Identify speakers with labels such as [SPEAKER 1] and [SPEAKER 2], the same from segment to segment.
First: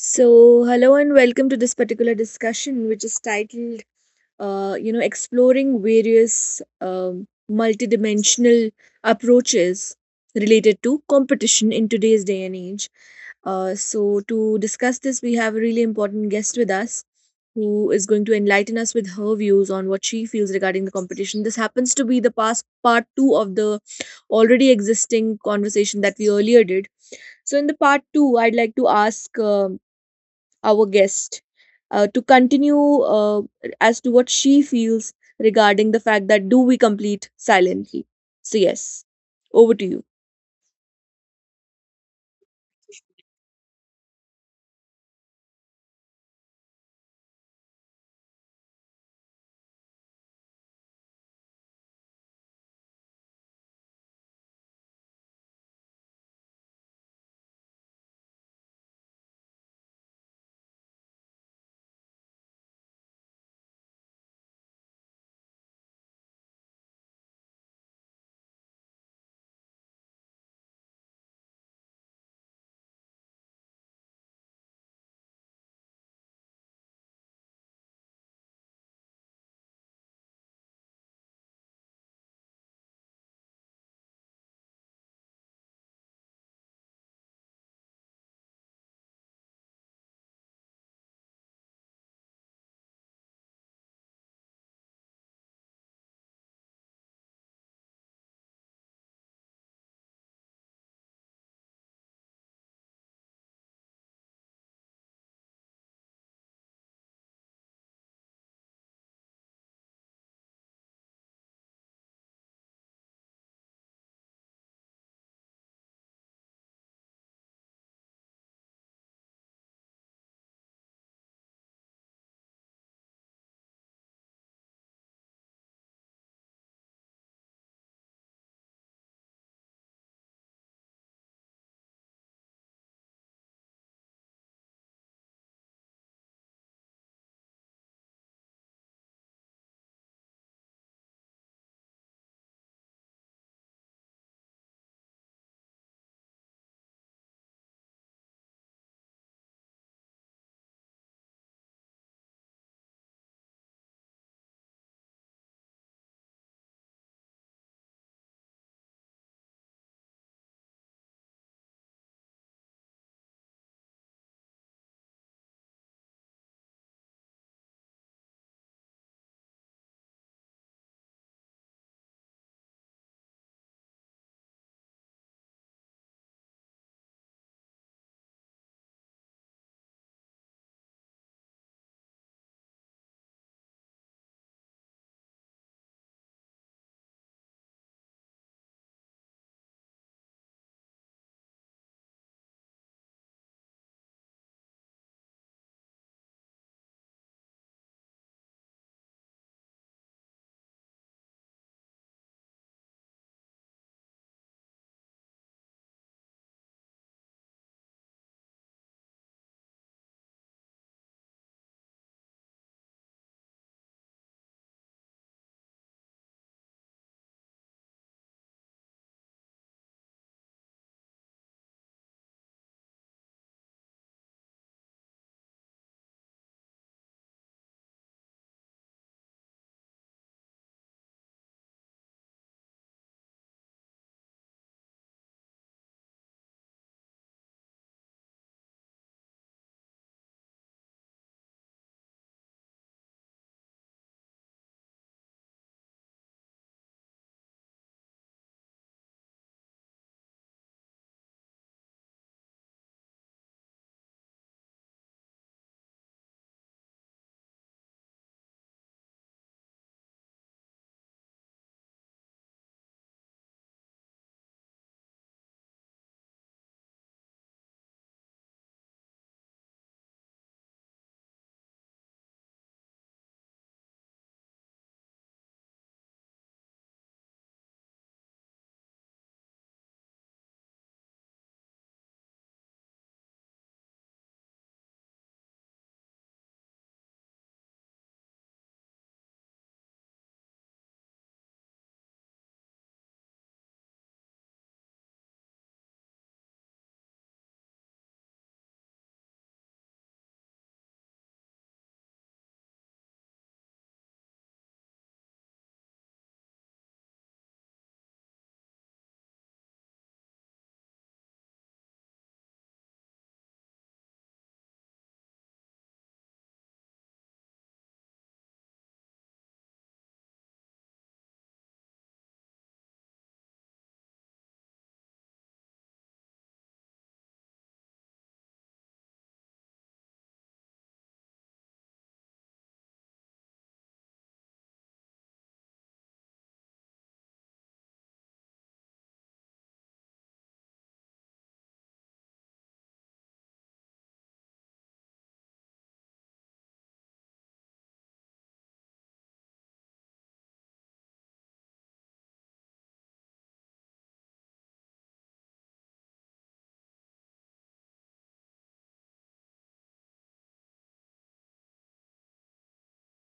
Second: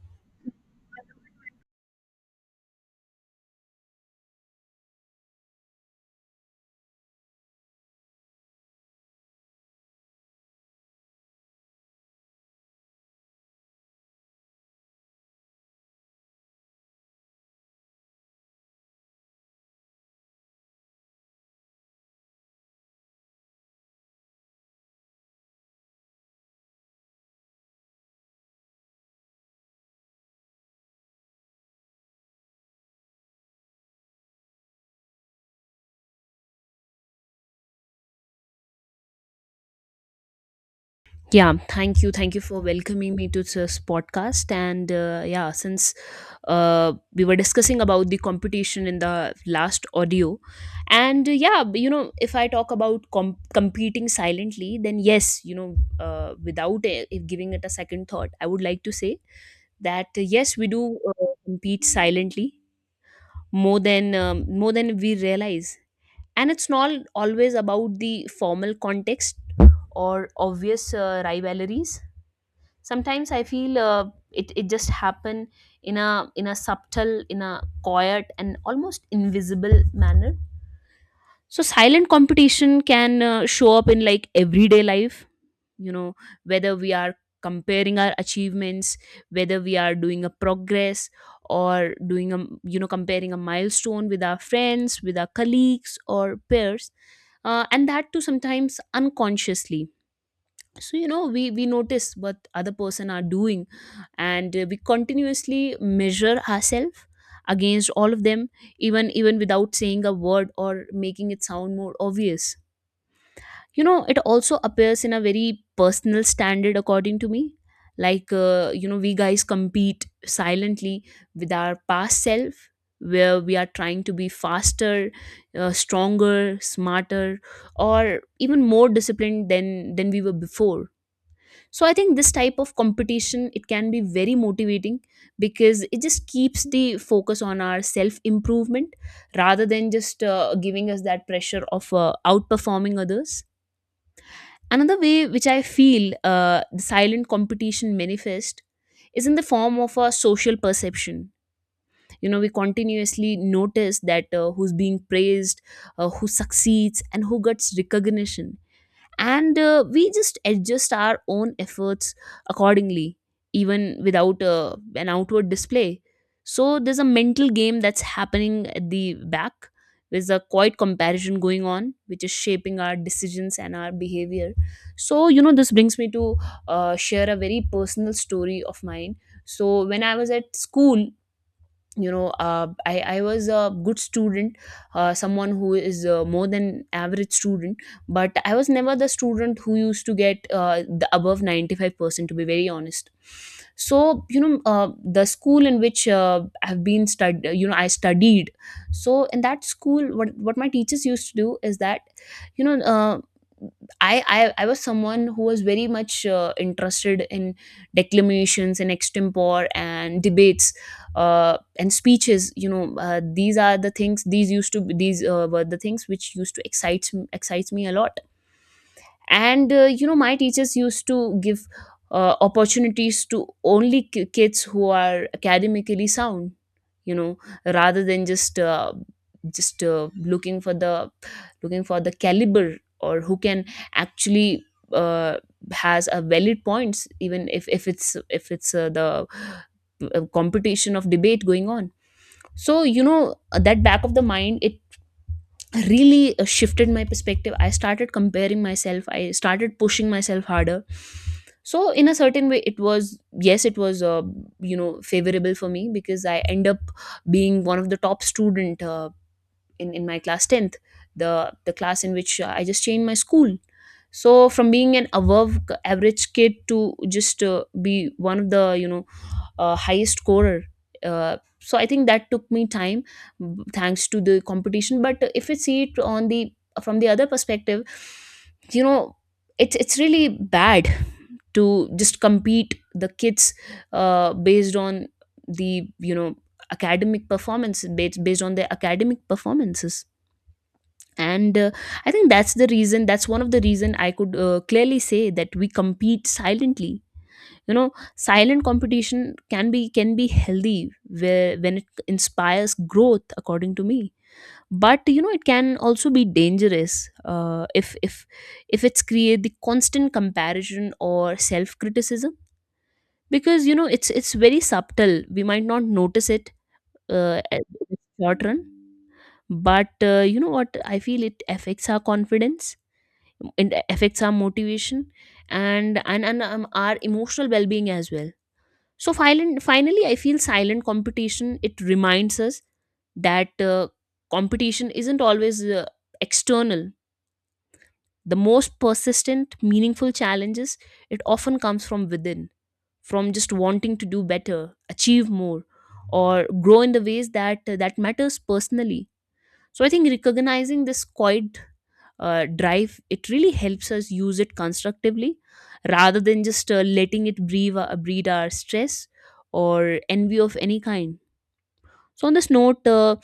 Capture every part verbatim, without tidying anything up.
[SPEAKER 1] So, hello and welcome to this particular discussion, which is titled, uh, you know, exploring various um, multidimensional approaches related to competition in today's day and age. Uh, so, to discuss this, we have a really important guest with us who is going to enlighten us with her views on what she feels regarding the competition. This happens to be the past part two of the already existing conversation that we earlier did. So, in the part two, I'd like to ask. um our guest uh, to continue uh, as to what she feels regarding the fact that do we complete silently. So, yes, over to you.
[SPEAKER 2] Yeah, thank you. Thank you for welcoming me to this podcast. And uh, yeah, since uh, we were discussing about the competition in the last audio. And uh, yeah, b- you know, if I talk about com- competing silently, then yes, you know, uh, without uh, if giving it a second thought, I would like to say that uh, yes, we do uh, compete silently more than um, more than we realize. And it's not always about the formal context or obvious uh, rivalries. Sometimes I feel uh, it, it just happen in a in a subtle, in a quiet, and almost invisible manner. So silent competition can uh, show up in like everyday life, you know whether we are comparing our achievements, whether we are doing a progress, or doing a you know comparing a milestone with our friends, with our colleagues or peers, uh, and that too sometimes unconsciously. So you know we we notice what other person are doing, and uh, we continuously measure ourselves against all of them, even even without saying a word or making it sound more obvious. You know it also appears in a very personal standard, according to me. Like, uh, you know we guys compete silently with our past self, where we are trying to be faster, uh, stronger, smarter, or even more disciplined than than we were before. So I think this type of competition, it can be very motivating, because it just keeps the focus on our self improvement rather than just uh, giving us that pressure of uh, outperforming others. Another way which I feel uh, the silent competition manifest is in the form of a social perception. You know we continuously notice that uh, who's being praised, uh, who succeeds, and who gets recognition. And uh, we just adjust our own efforts accordingly, even without uh, an outward display. So there's a mental game that's happening at the back. There's a quiet comparison going on, which is shaping our decisions and our behavior. So you know this brings me to uh, share a very personal story of mine. So when I was at school, you know uh, I, I was a good student, uh, someone who is uh, more than average student. But I was never the student who used to get uh, the above ninety-five percent, to be very honest. So you know uh, the school in which uh, I've been stud you know I studied, so in that school, what what my teachers used to do is that, you know uh, I, I I was someone who was very much uh, interested in declamations and extempore and debates, uh, and speeches. you know uh, these are the things these used to be, these uh, were the things which used to excite excites me a lot. And uh, you know my teachers used to give uh, opportunities to only ki- kids who are academically sound, you know rather than just uh, just uh, looking for the looking for the caliber, or who can actually, uh, has a valid points, even if if it's if it's uh, the uh, competition of debate going on. So you know uh, that back of the mind, it really uh, shifted my perspective. I started comparing myself, I started pushing myself harder. So in a certain way it was, yes, it was uh, you know favorable for me, because I end up being one of the top student uh, in in my class tenth, the the class in which uh, I just changed my school. So from being an above c- average kid to just uh, be one of the, you know uh, highest scorer. Uh, so I think that took me time, b- thanks to the competition. But if we see it on the from the other perspective, you know it's it's really bad to just compete the kids uh, based on the you know academic performance, based, based on their academic performances. And uh, I think that's the reason that's one of the reason I could uh, clearly say that we compete silently. you know Silent competition can be, can be healthy where when it inspires growth, according to me. But you know it can also be dangerous uh, if if if it's create the constant comparison or self criticism. Because you know it's it's very subtle, we might not notice it uh, at in the short run. But uh, you know what I feel, it affects our confidence, it affects our motivation, and and, and um, our emotional well-being as well. So filen- finally, I feel silent competition, it reminds us that uh, competition isn't always uh, external. The most persistent, meaningful challenges, it often comes from within, from just wanting to do better, achieve more, or grow in the ways that uh, that matters personally. So I think recognizing this quiet uh, drive, it really helps us use it constructively rather than just uh, letting it breathe, uh, breed our stress or envy of any kind. So on this note, uh,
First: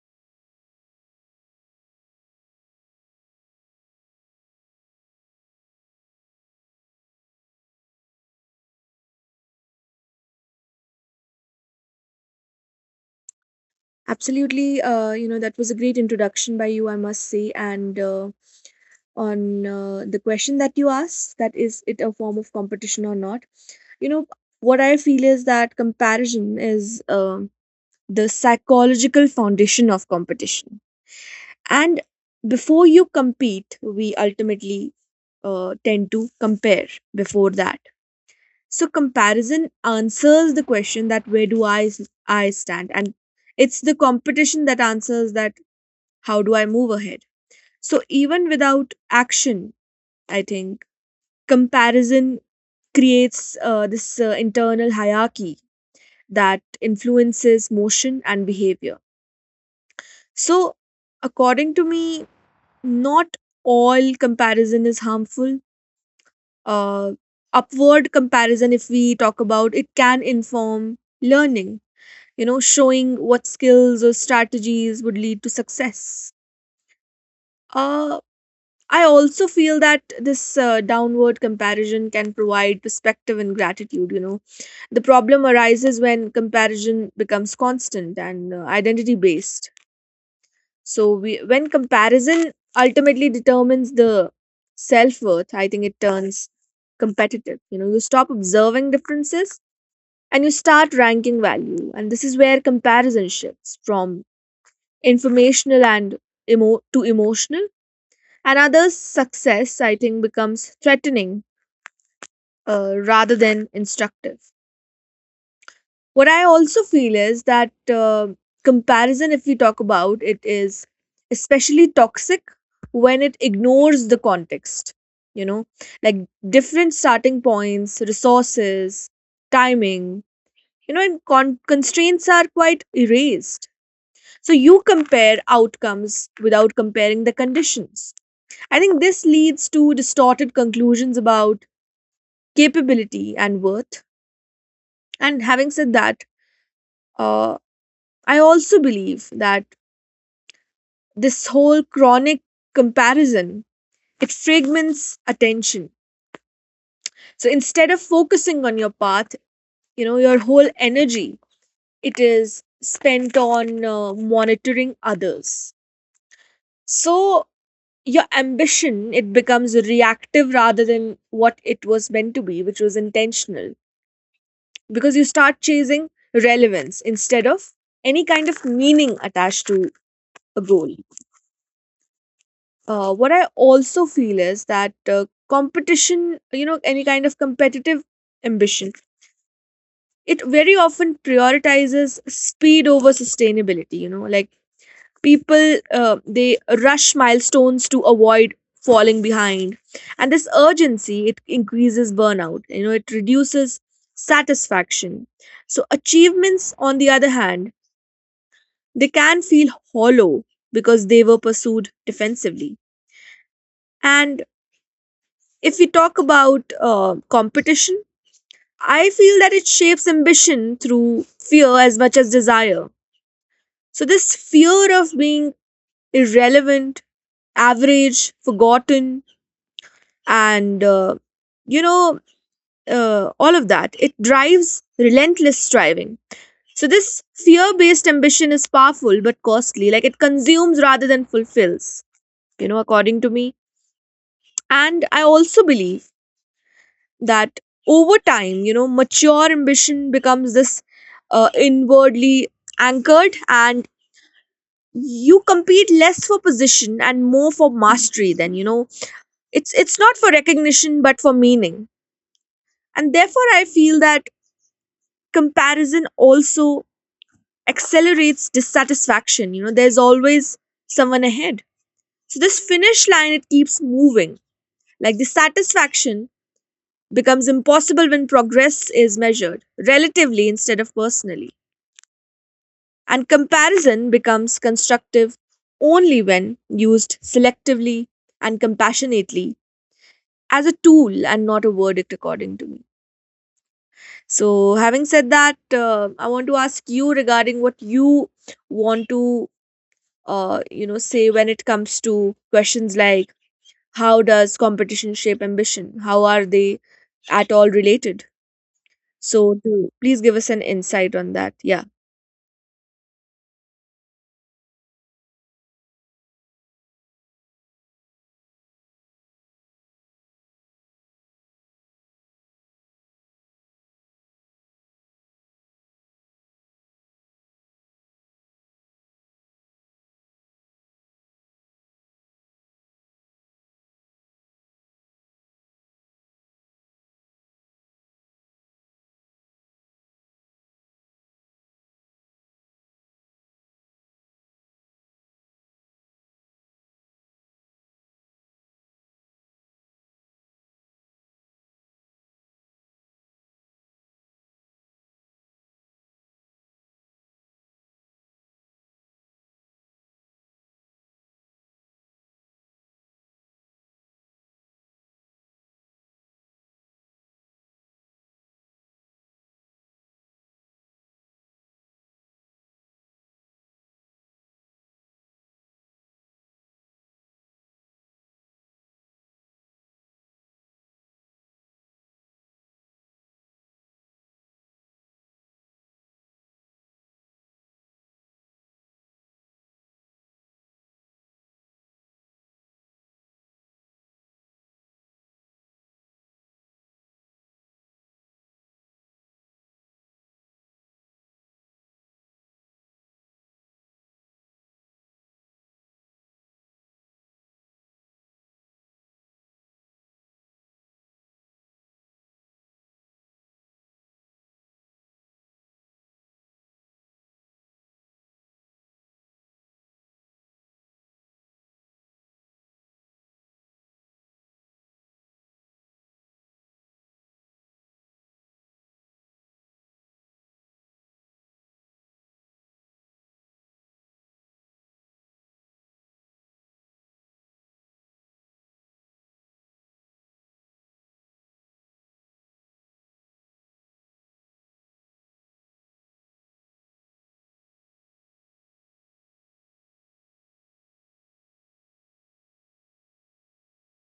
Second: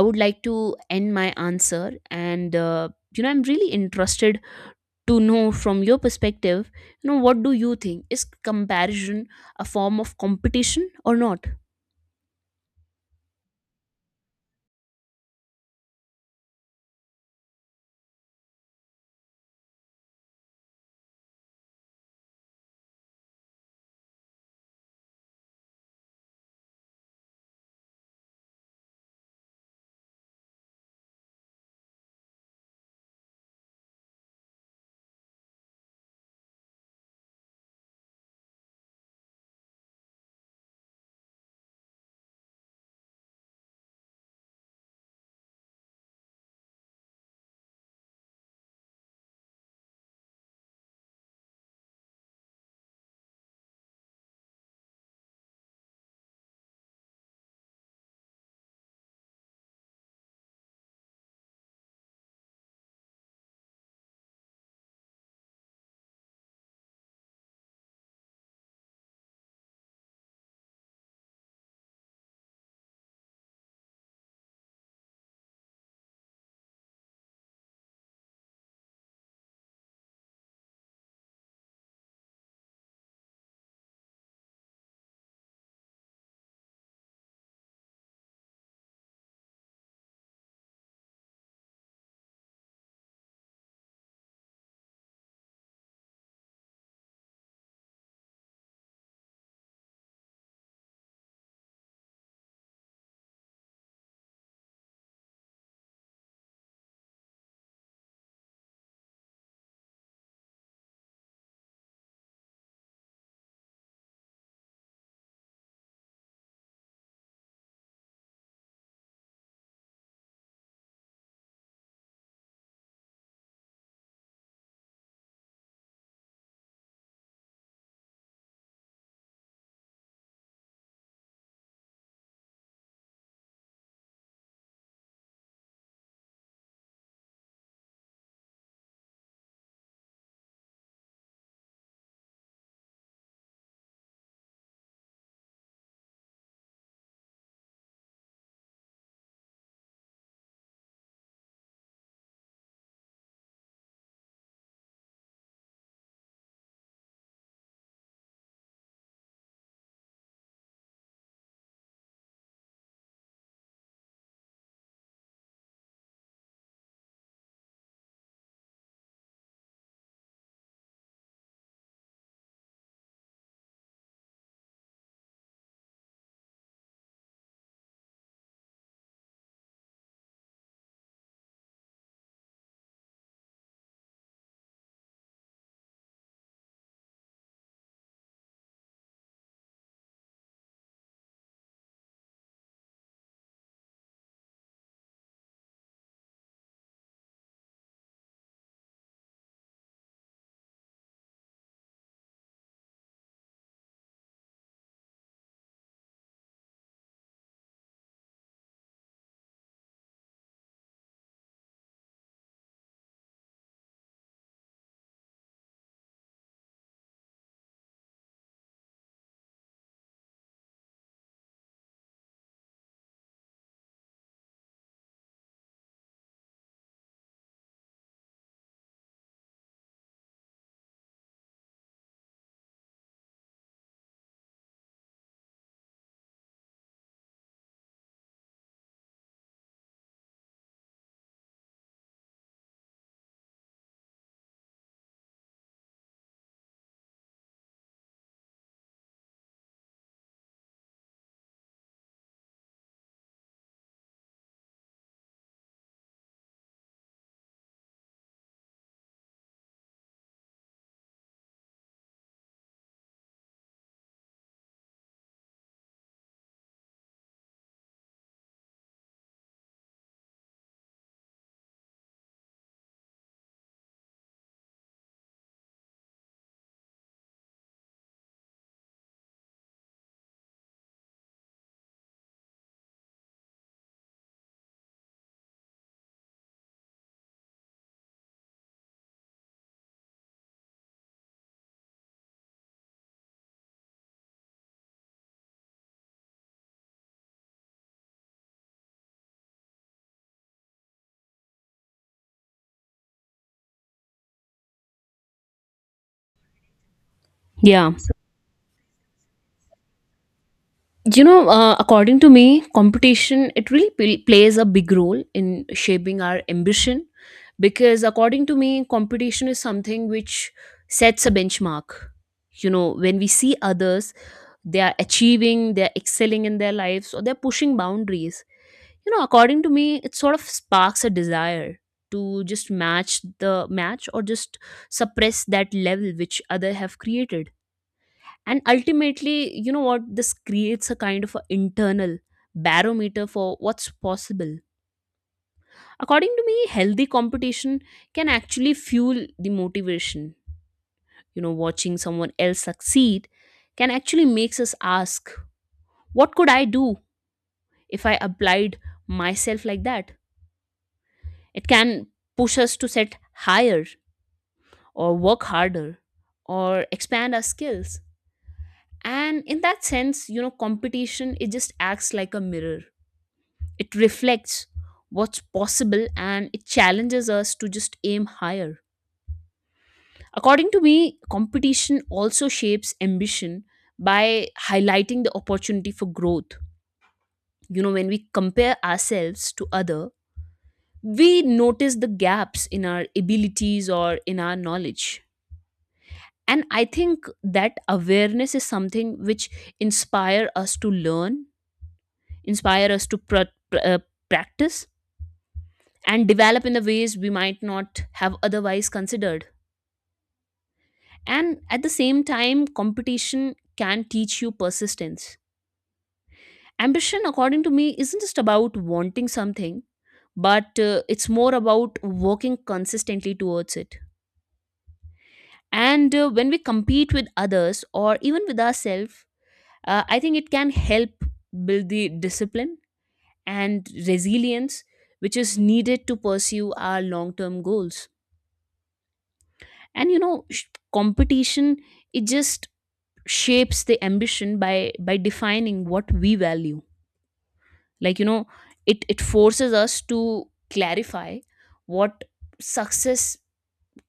[SPEAKER 2] I would like to end my answer, and uh, you know I'm really interested to know from your perspective, you know what do you think is comparison, a form of competition or not?
[SPEAKER 1] Absolutely. Uh, you know, that was a great introduction by you, I must say. And uh, on uh, the question that you asked, that is it a form of competition or not? You know, what I feel is that comparison is um the psychological foundation of competition. and before you compete, we ultimately uh, tend to compare before that. So, comparison answers the question that where do i s- i stand, and it's the competition that answers that how do I move ahead. So, even without action, I think comparison creates uh, this uh, internal hierarchy that influences motion and behavior. So, according to me, not all comparison is harmful. uh, Upward comparison, if we talk about it, can inform learning, you know showing what skills or strategies would lead to success. uh, I also feel that this uh, downward comparison can provide perspective and gratitude. You know the problem arises when comparison becomes constant and uh, identity based. So, we, when comparison ultimately determines the self worth, I think it turns competitive. You know, you stop observing differences, and you start ranking value, and this is where comparison shifts from informational and emo- to emotional. And others' success, I think, becomes threatening uh, rather than instructive. What I also feel is that uh, comparison, if we talk about it, is especially toxic when it ignores the context. You know, like different starting points, resources, timing, you know, and con- constraints are quite erased. So you compare outcomes without comparing the conditions. I think this leads to distorted conclusions about capability and worth. And having said that, uh, I also believe that this whole chronic comparison it fragments attention. So, instead of focusing on your path, you know your whole energy it is spent on uh, monitoring others. So, your ambition it becomes reactive rather than what it was meant to be, which was intentional, because you start chasing relevance instead of any kind of meaning attached to a goal. Uh, what I also feel is that uh, competition, you know any kind of competitive ambition, it very often prioritizes speed over sustainability, you know like people, uh, they rush milestones to avoid falling behind. And this urgency it increases burnout, you know it reduces satisfaction. So, achievements on the other hand they can feel hollow because they were pursued defensively, and If we talk about uh, competition, I feel that it shapes ambition through fear as much as desire. So, this fear of being irrelevant, average, forgotten, and uh, you know, uh, all of that, it drives relentless striving. So, this fear based ambition is powerful but costly, like it consumes rather than fulfills, you know, according to me. And I also believe that over time, you know, mature ambition becomes this uh, inwardly anchored, and you compete less for position and more for mastery. Then, you know it's it's not for recognition but for meaning. And therefore, I feel that comparison also accelerates dissatisfaction. You know there's always someone ahead, so this finish line it keeps moving, like the satisfaction becomes impossible when progress is measured relatively instead of personally. And comparison becomes constructive only when used selectively and compassionately, as a tool and not a verdict, according to me. So, having said that, uh, I want to ask you regarding what you want to, uh, you know, say when it comes to questions like how does competition shape ambition? How are they at all
[SPEAKER 2] Yeah,
[SPEAKER 1] related? So, do, please give us an insight
[SPEAKER 2] you
[SPEAKER 1] on
[SPEAKER 2] know
[SPEAKER 1] that.
[SPEAKER 2] uh,
[SPEAKER 1] Yeah.
[SPEAKER 2] according to me, competition, it really pl- plays a big role in shaping our ambition, because according to me, competition is something which sets a benchmark. You know when we see others, they are achieving, they're excelling in their lives, or they're pushing boundaries, you know according to me, it sort of sparks a desire to just match, the match, or just suppress that level which other have created. And ultimately, you know what, this creates a kind of a internal barometer for what's possible. According to me, healthy competition can actually fuel the motivation. You know watching someone else succeed can actually makes us ask, what could I do if I applied myself like that? It can push us to set higher, or work harder, or expand our skills. And in that sense, you know competition, it just acts like a mirror. It reflects what's possible, and it challenges us to just aim higher. According to me, competition also shapes ambition by highlighting the opportunity for growth. You know, when we compare ourselves to other, we notice the gaps in our abilities or in our knowledge. And I think that awareness is something which inspire us to learn, inspire us to pr- pr- uh, practice and develop in the ways we might not have otherwise considered. And at the same time, competition can teach you persistence. Ambition, according to me, isn't just about wanting something, but uh, it's more about working consistently towards it. And uh, when we compete with others or even with ourselves, uh, I think it can help build the discipline and resilience which is needed to pursue our long term goals. And you know, sh- competition, it just shapes the ambition by by defining what we value. Like, you know it it forces us to clarify what success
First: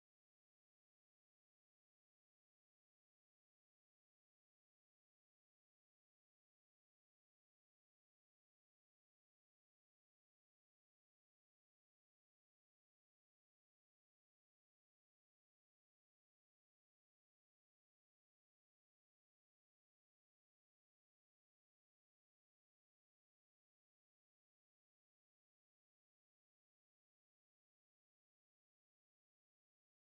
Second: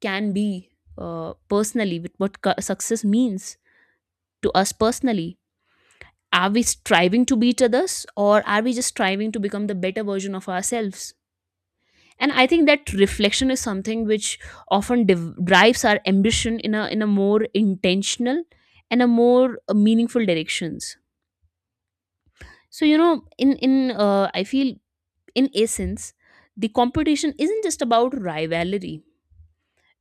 [SPEAKER 2] can be, uh, personally, with what cu- success means to us personally. Are we striving to beat others, or are we just striving to become the better version of ourselves? And I think that reflection is something which often div- drives our ambition in a in a more intentional and a more uh, meaningful directions. So you know in in uh, I feel, in essence, the competition isn't just about rivalry,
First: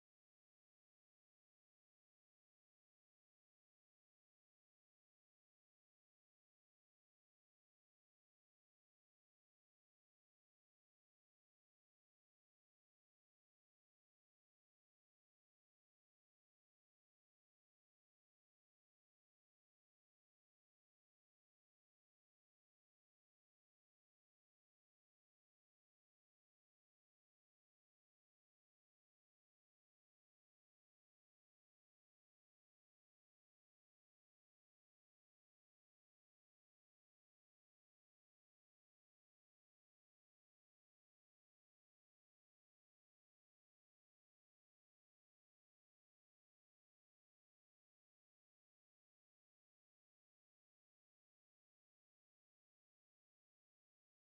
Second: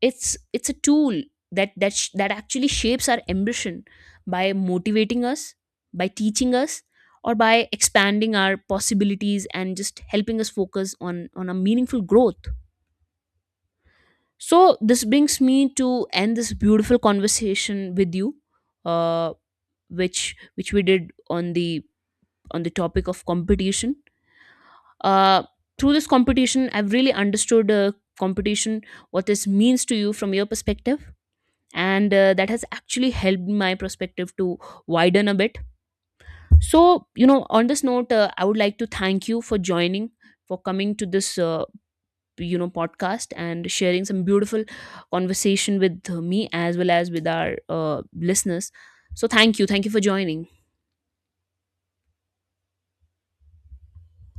[SPEAKER 2] it's it's a tool that that sh- that actually shapes our ambition by motivating us, by teaching us, or by expanding our possibilities, and just helping us focus on on a meaningful growth. So this brings me to end this beautiful conversation with you, uh, which which we did on the, on the topic of competition, uh, through this competition, I've really understood uh, competition, what this means to you from your perspective. And uh, that has actually helped my perspective to widen a bit. So you know on this note, uh, I would like to thank you for joining, for coming to this, uh, you know podcast, and sharing some beautiful conversation with uh, me, as well as with our uh, listeners. So thank you. Thank you for joining.